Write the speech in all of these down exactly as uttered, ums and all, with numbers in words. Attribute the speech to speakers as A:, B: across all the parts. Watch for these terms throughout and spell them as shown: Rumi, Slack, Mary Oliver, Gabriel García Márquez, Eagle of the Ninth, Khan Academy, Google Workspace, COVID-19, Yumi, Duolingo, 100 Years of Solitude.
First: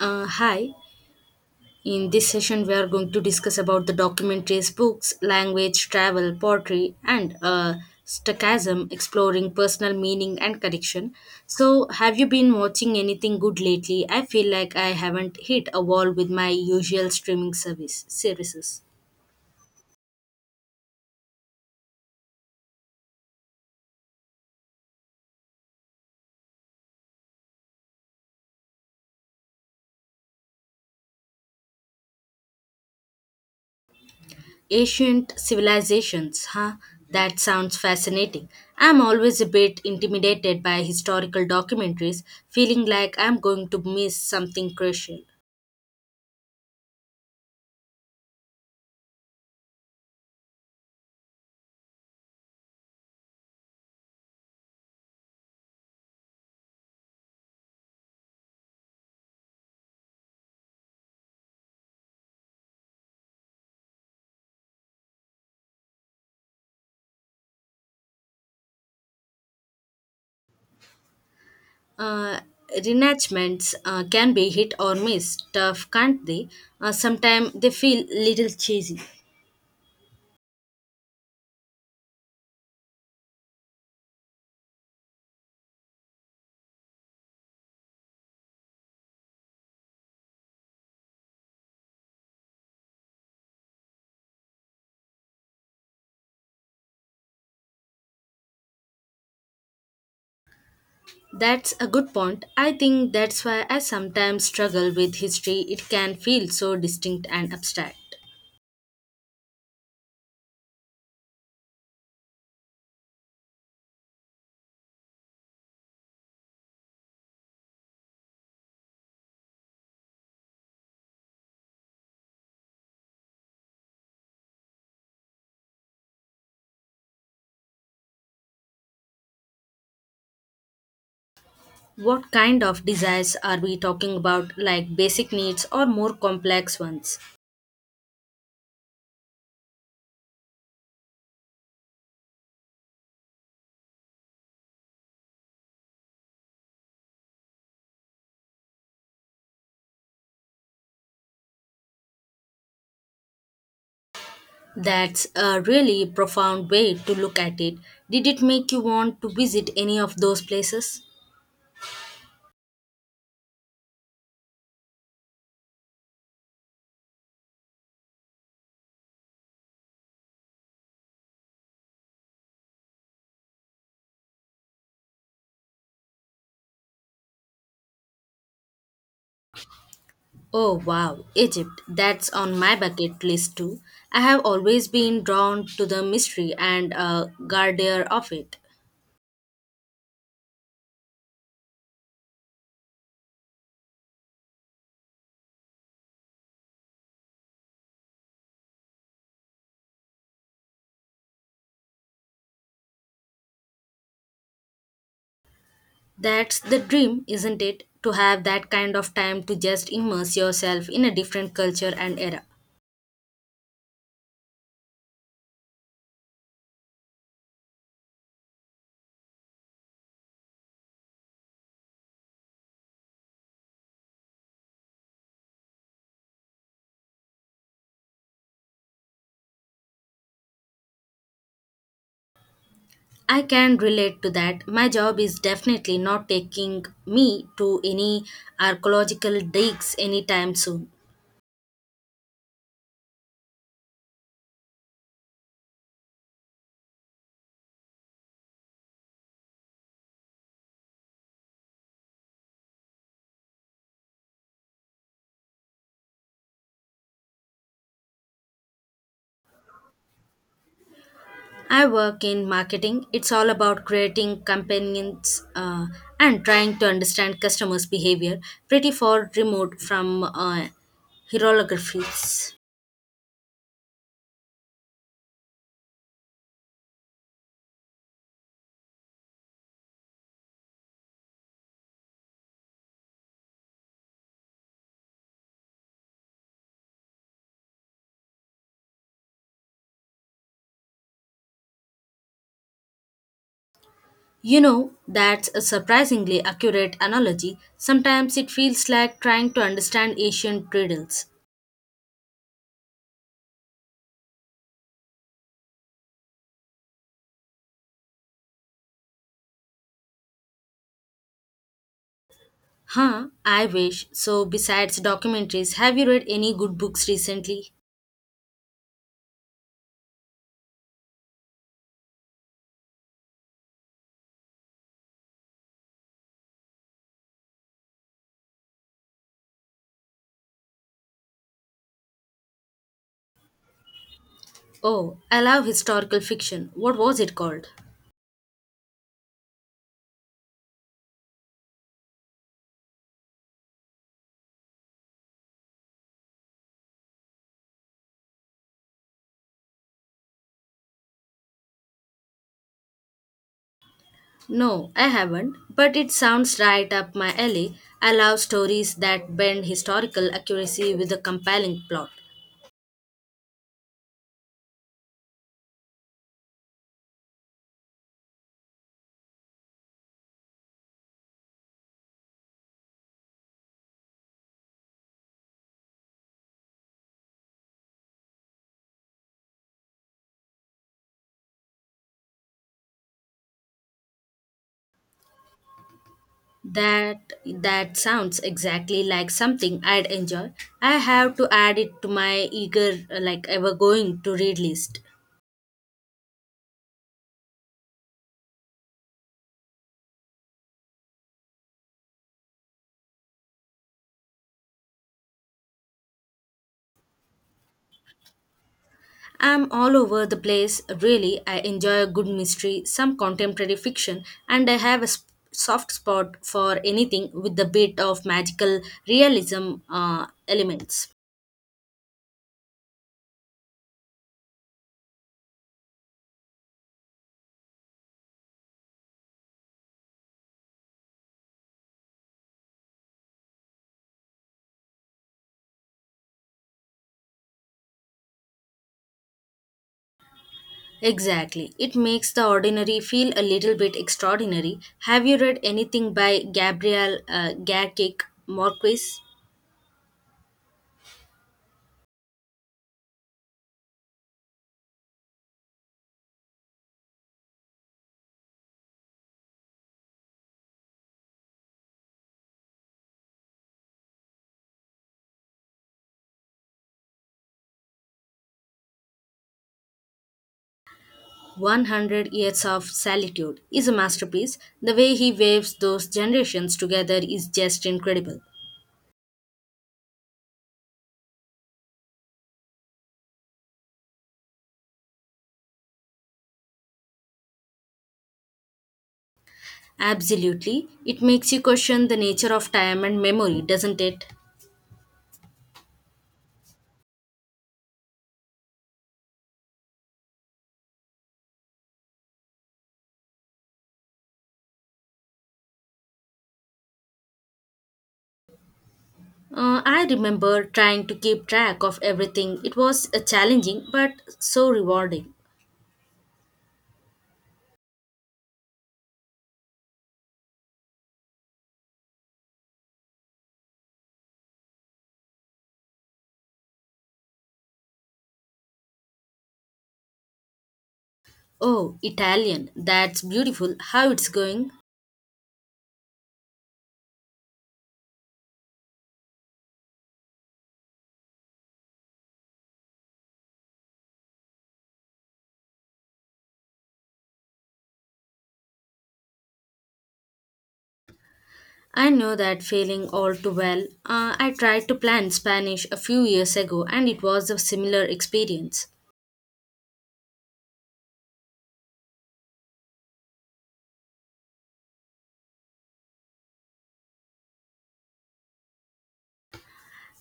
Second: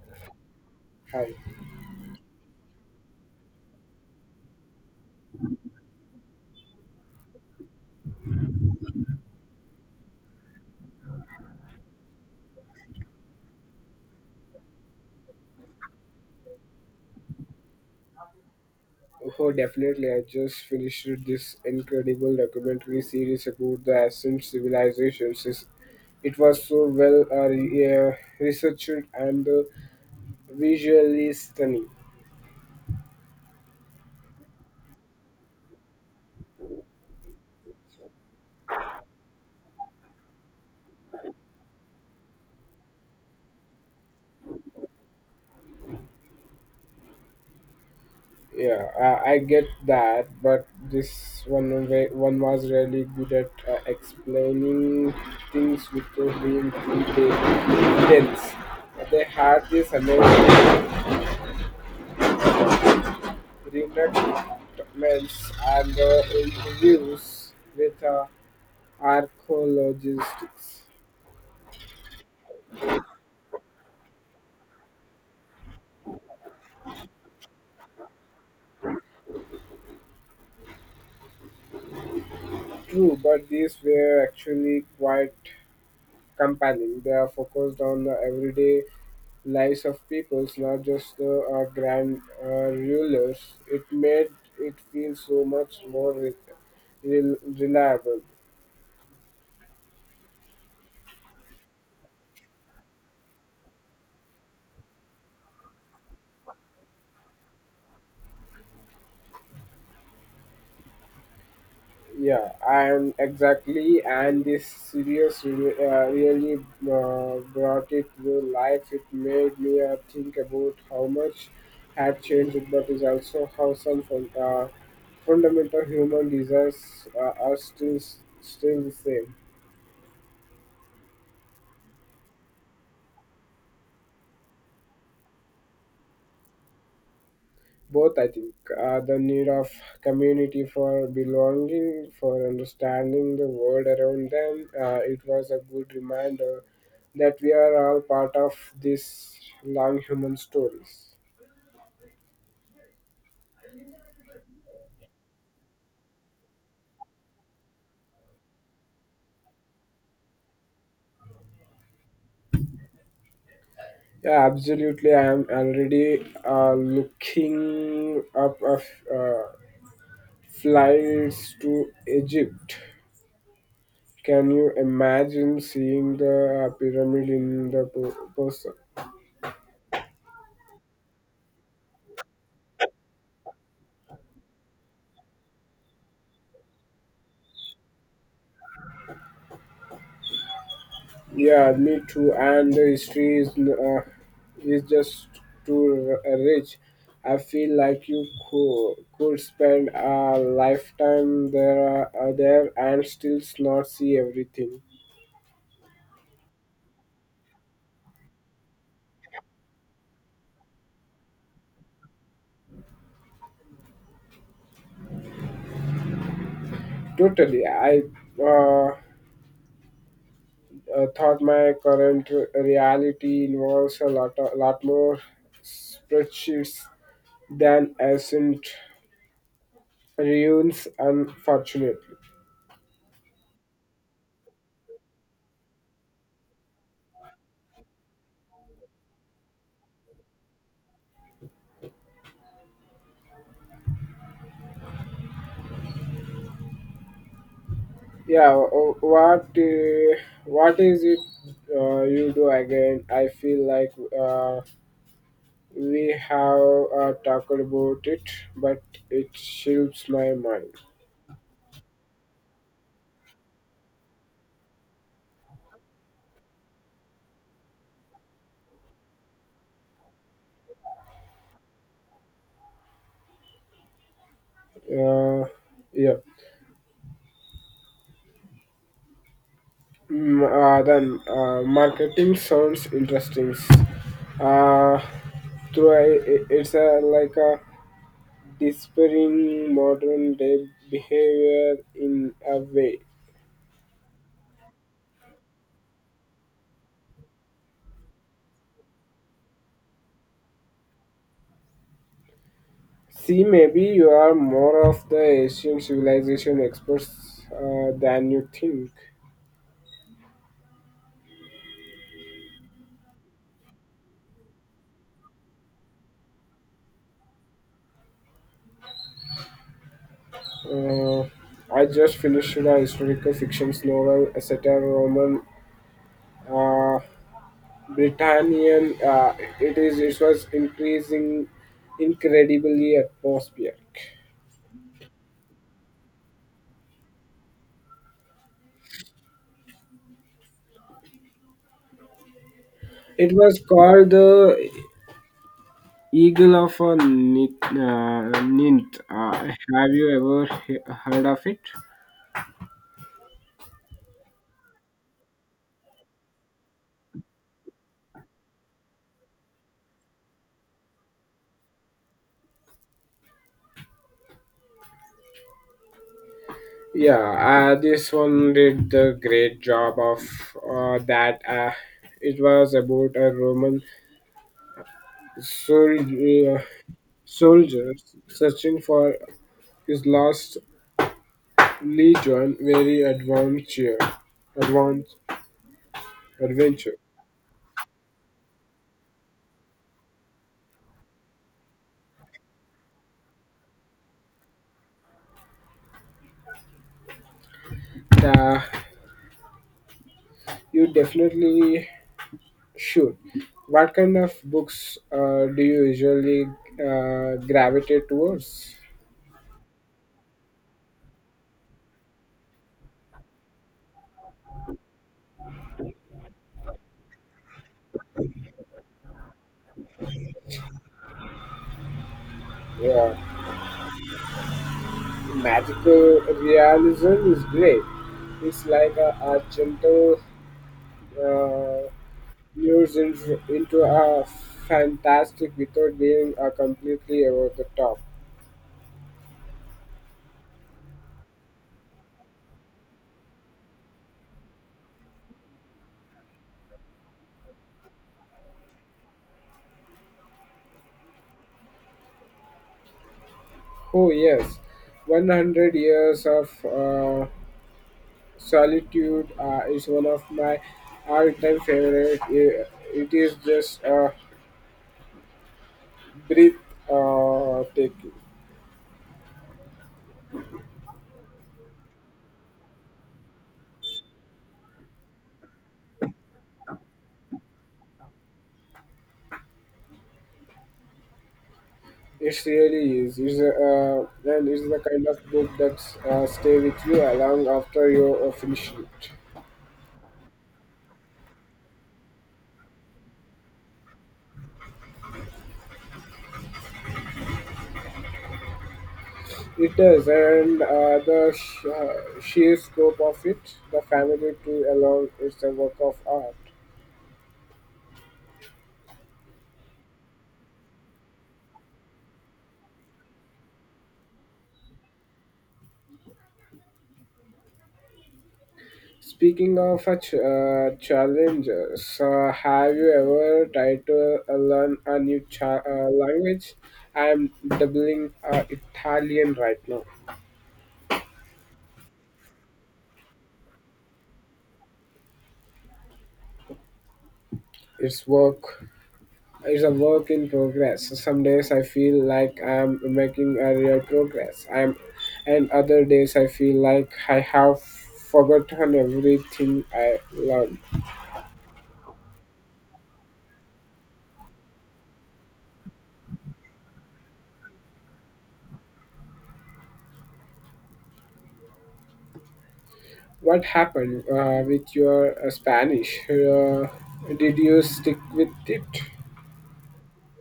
A: Uh, hi.
B: Hi.
A: In this session, we are going to discuss about the documentaries, books, language, travel, poetry, and uh, stochasm, exploring personal meaning and connection. So, have you been watching anything good lately? I feel like I haven't hit a wall with my usual streaming service services.
B: Oh, definitely. I just finished this incredible documentary series about the ancient civilizations. It's- It was so well uh, re- uh, researched and uh, visually stunning.
A: Ancient civilizations, huh? That sounds fascinating. I'm always a bit intimidated by historical documentaries, feeling like I'm going to miss something crucial.
B: Yeah, I, I get that, but this one wa- one was really good at uh, explaining things without being too de- dense. They had this amazing Reenactments and the interviews with the archaeologists.
A: Uh, Reenactments uh, can be hit or miss, tough, can't they? Uh, sometimes they feel little cheesy.
B: True, but these were actually quite compelling. They are focused on the everyday lives of peoples, not just the uh, grand uh, rulers. It made it feel so much more re- rel- reliable.
A: That's a good point. I think that's why I sometimes struggle with history. It can feel so distinct and abstract.
B: Yeah, and exactly, and this series re- uh, really uh, brought it to life. It made me uh, think about how much had changed, but is also how some fun- uh, fundamental human desires uh, are still still the same.
A: What kind of desires are we talking about, like basic needs or more complex ones?
B: Both I think, uh, the need of community for belonging for understanding the world around them, uh, it was a good reminder that we are all part of this long human stories.
A: That's a really profound way to look at it. Did it make you want to visit any of those places?
B: Yeah, absolutely. I am already uh, looking up of uh, flights to Egypt. Can you imagine seeing the uh, pyramid in the po- person?
A: Oh wow, Egypt. That's on my bucket list too. I have always been drawn to the mystery and uh, grandeur of it.
B: Yeah, me too. And the history is uh, is just too r- rich. I feel like you could, could spend a lifetime there uh, there and still not see everything.
A: That's the dream, isn't it? To have that kind of time to just immerse yourself in a different culture and era.
B: Totally. I uh, uh, thought my current r- reality involves a lot a lot more spreadsheets than ancient ruins, unfortunately.
A: I can relate to that. My job is definitely not taking me to any archaeological digs anytime soon.
B: Yeah, wh- what uh, what is it uh, you do again? I feel like, uh, we have uh, talked about it, but it shifts my mind.
A: I work in marketing. It's all about creating campaigns uh, and trying to understand customers' behavior, pretty far remote from uh, hieroglyphics.
B: Uh, yeah. Mm, uh, then uh, marketing sounds interesting. Uh, Through a, it's a, like a disappearing modern day behavior in a way.
A: You know, that's a surprisingly accurate analogy. Sometimes it feels like trying to understand ancient riddles.
B: See, maybe you are more of the Asian civilization experts uh, than you think.
A: Huh, I wish. So, besides documentaries, have you read any good books recently?
B: Uh, I just finished a historical fiction novel, a satire Roman, uh, Britannian. Uh, it is. It was increasing, incredibly atmospheric.
A: Oh, I love historical fiction. What was it called?
B: It was called the Eagle of a Nint. Uh, Nint. Uh, have you ever he- heard of it?
A: No, I haven't, but it sounds right up my alley. I love stories that bend historical accuracy with a compelling plot.
B: Yeah, uh, this one did the great job of uh, that. Uh, it was about a Roman sol- uh, soldier searching for his lost legion. Very adventure, advance, adventure.
A: That that sounds exactly like something I'd enjoy. I have to add it to my eager uh, like ever going to read list.
B: Uh, you definitely should. What kind of books uh, do you usually uh, gravitate towards?
A: I'm all over the place. Really, I enjoy a good mystery, some contemporary fiction, and I have a sp- soft spot for anything with a bit of magical realism uh, elements.
B: Yeah, magical realism is great. It's like a, a gentle uh, lures into, into a fantastic without being a completely over the top.
A: Exactly. It makes the ordinary feel a little bit extraordinary. Have you read anything by Gabriel uh, Garcic Marquez?
B: Oh yes, one hundred years of uh, solitude uh, is one of my all-time favorite. It it is just a breath uh, taking.
A: one hundred Years of Solitude is a masterpiece. The way he waves those generations together is just incredible.
B: It really is. It's a, uh, and it's the kind of book that uh, stay with you long after you uh, finish it.
A: Absolutely. It makes you question the nature of time and memory, doesn't it?
B: It does, and uh, the sh- uh, sheer scope of it, the family to along, it's a work of art.
A: Uh, I remember trying to keep track of everything. It was uh, challenging but so rewarding.
B: Speaking of a ch- uh, challenges, uh, have you ever tried to uh, learn a new cha- uh, language? I'm doubling uh, Italian right now.
A: Oh, Italian. That's beautiful. How it's going?
B: It's work. It's a work in progress. Some days I feel like I'm making a real progress. I'm, and other days I feel like I have forgotten everything I learned.
A: I know that feeling all too well. Uh, I tried to plan Spanish a few years ago and it was a similar experience.
B: What happened uh, with your uh, Spanish? Uh, did you stick with it?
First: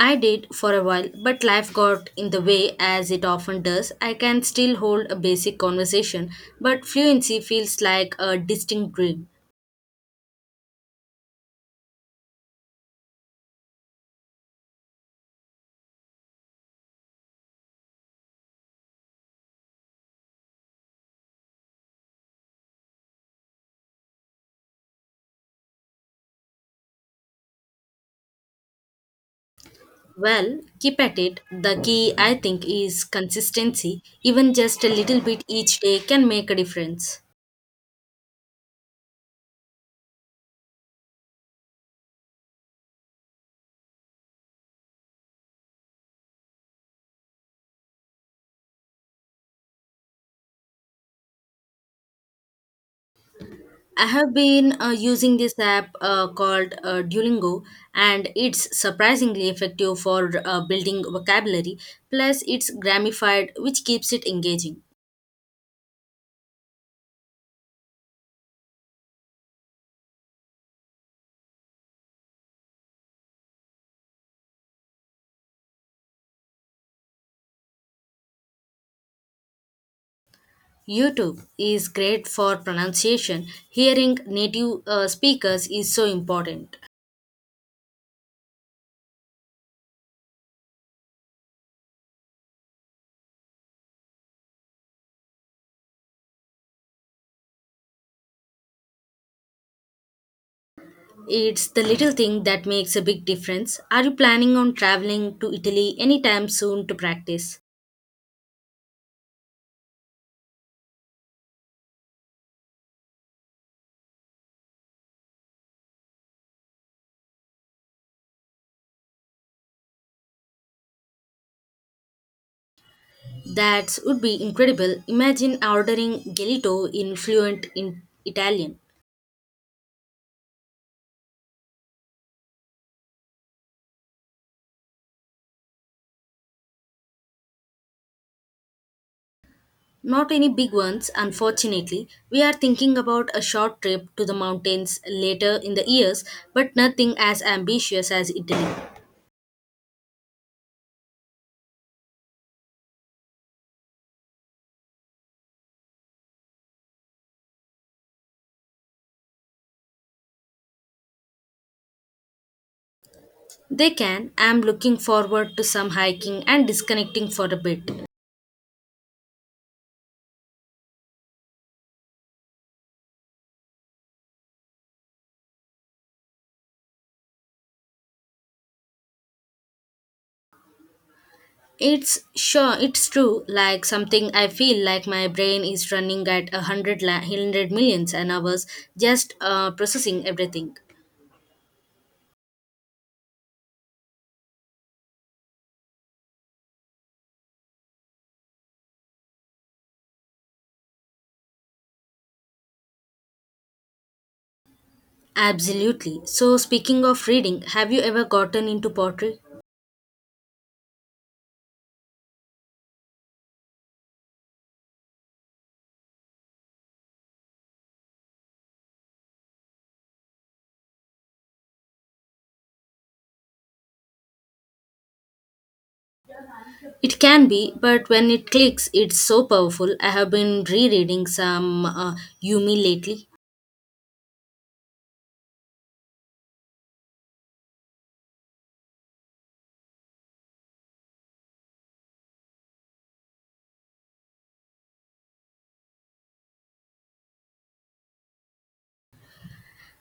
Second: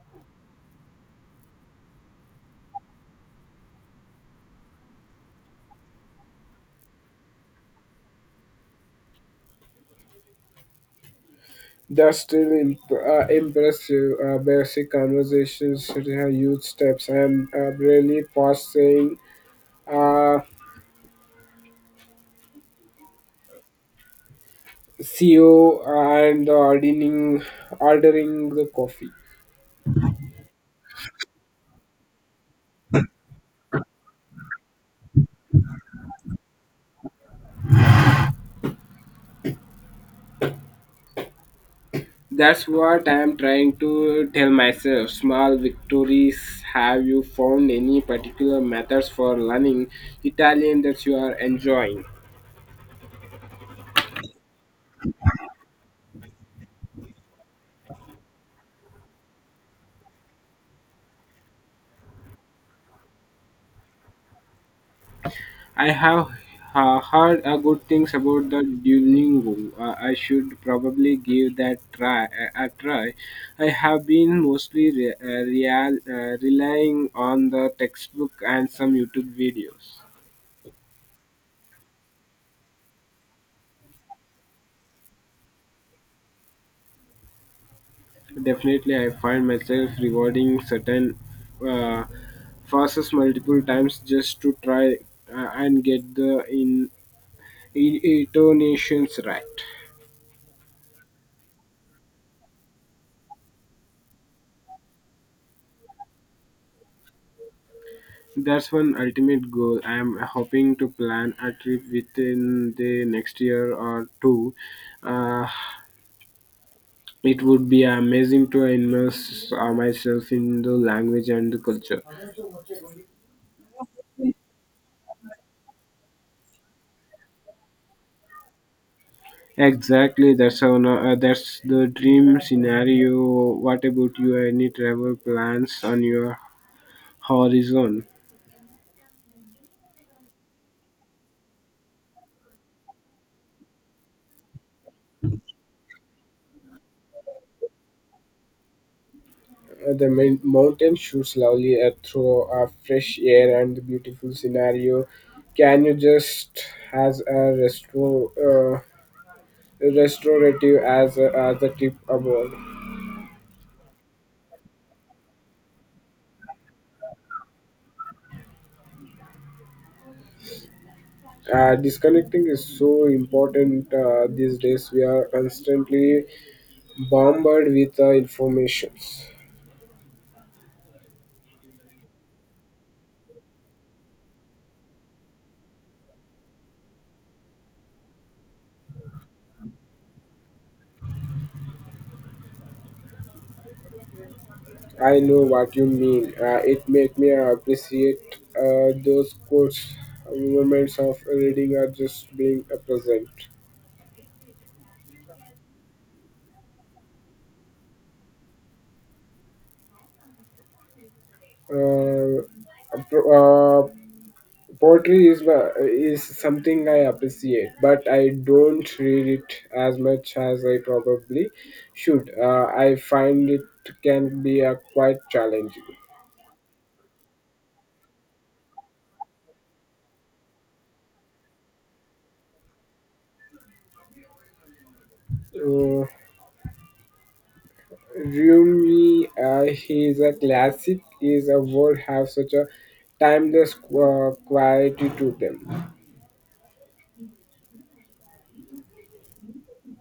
A: I did for a while, but life got in the way as it often does. I can still hold a basic conversation, but fluency feels like a distinct dream.
B: That's still imp- uh, impressive. Uh, basic conversations are huge steps, and uh, really past saying uh, see you uh, and ordering ordering the coffee.
A: Well, keep at it. The key, I think, is consistency. Even just a little bit each day can make a difference.
B: That's what I'm trying to tell myself. Small victories. Have you found any particular methods for learning Italian that you are enjoying?
A: I have been uh, using this app uh, called uh, Duolingo, and it's surprisingly effective for uh, building vocabulary. Plus, it's gamified, which keeps it engaging.
B: I have uh, heard uh, good things about the Duolingo. Uh, I should probably give that try a, a try. I have been mostly re- uh, real, uh, relying on the textbook and some YouTube videos.
A: YouTube is great for pronunciation. Hearing native uh, speakers is so important.
B: Definitely, I find myself rewarding certain uh, passes multiple times just to try uh, and get the in, in intonations right.
A: It's the little thing that makes a big difference. Are you planning on traveling to Italy anytime soon to practice?
B: That's one ultimate goal. I am hoping to plan a trip within the next year or two. Uh, it would be amazing to immerse uh, myself in the language and the culture.
A: That would be incredible. Imagine ordering gelato in fluent in Italian.
B: Exactly, that's on, uh, that's the dream scenario. What about you? Any travel plans on your horizon?
A: Not any big ones, unfortunately. We are thinking about a short trip to the mountains later in the years, but nothing as ambitious as Italy.
B: Uh, The mil- mountain shoots slowly uh, through a fresh air and the beautiful scenario. Can you just has a restro, uh, restorative as a, as a tip above?
A: They can. I'm looking forward to some hiking and disconnecting for a bit.
B: Uh, disconnecting is so important uh, these days. We are constantly bombarded with uh, informations.
A: It's sure it's true like something I feel like my brain is running at a hundred la- hundred millions an hours just uh, processing everything.
B: I know what you mean. Uh, it made me appreciate uh, those quotes, moments of reading are just being a present.
A: Absolutely. So speaking of reading, have you ever gotten into pottery?
B: Uh, uh, Poetry is my- is something I appreciate, but I don't read it as much as I probably should. Uh, I find it can be a quite challenging.
A: It can be, but when it clicks, it's so powerful. I have been rereading some uh, Yumi lately.
B: Uh, Rumi, uh, he is a classic. His a world have such a timeless qu- quality to them.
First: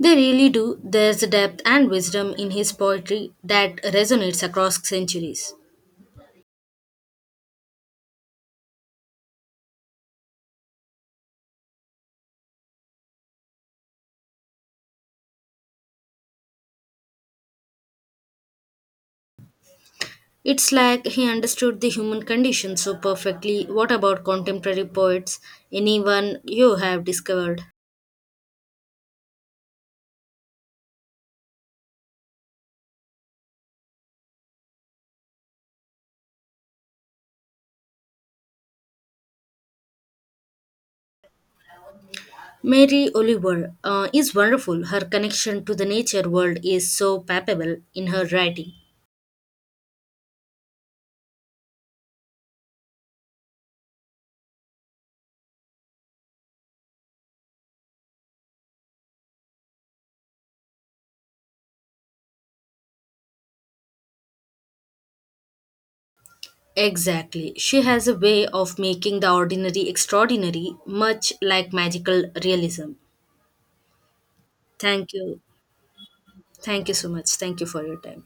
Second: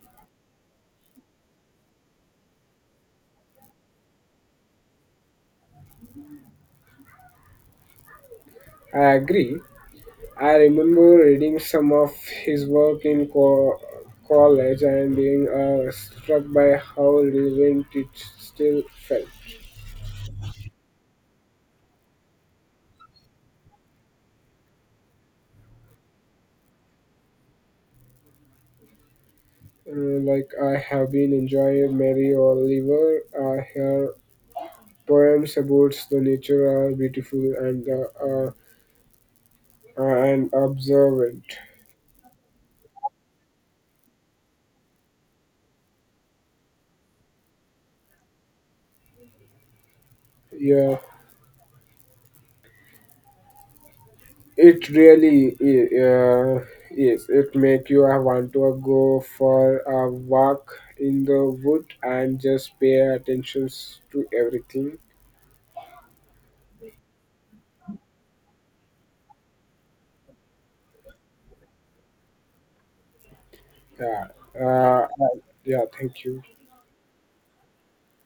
A: They really do. There's a depth and wisdom in his poetry that resonates across centuries.
B: I agree. I remember reading some of his work in co- college and being uh, struck by how relevant it still felt.
A: It's like he understood the human condition so perfectly. What about contemporary poets? Anyone you have discovered?
B: Uh, like I have been enjoying Mary Oliver. Uh, her poems about the nature are beautiful and uh, uh, and observant.
A: Mary Oliver uh, is wonderful. Her connection to the nature world is so palpable in her writing.
B: Yeah, it really i- uh, is. It make you uh, want to go for a walk in the wood and just pay attention to everything.
A: Exactly. She has a way of making the ordinary extraordinary, much like magical realism.
B: Yeah. Uh, uh,
A: Thank you.
B: yeah. Thank you.
A: Thank you so much. Thank you for your time.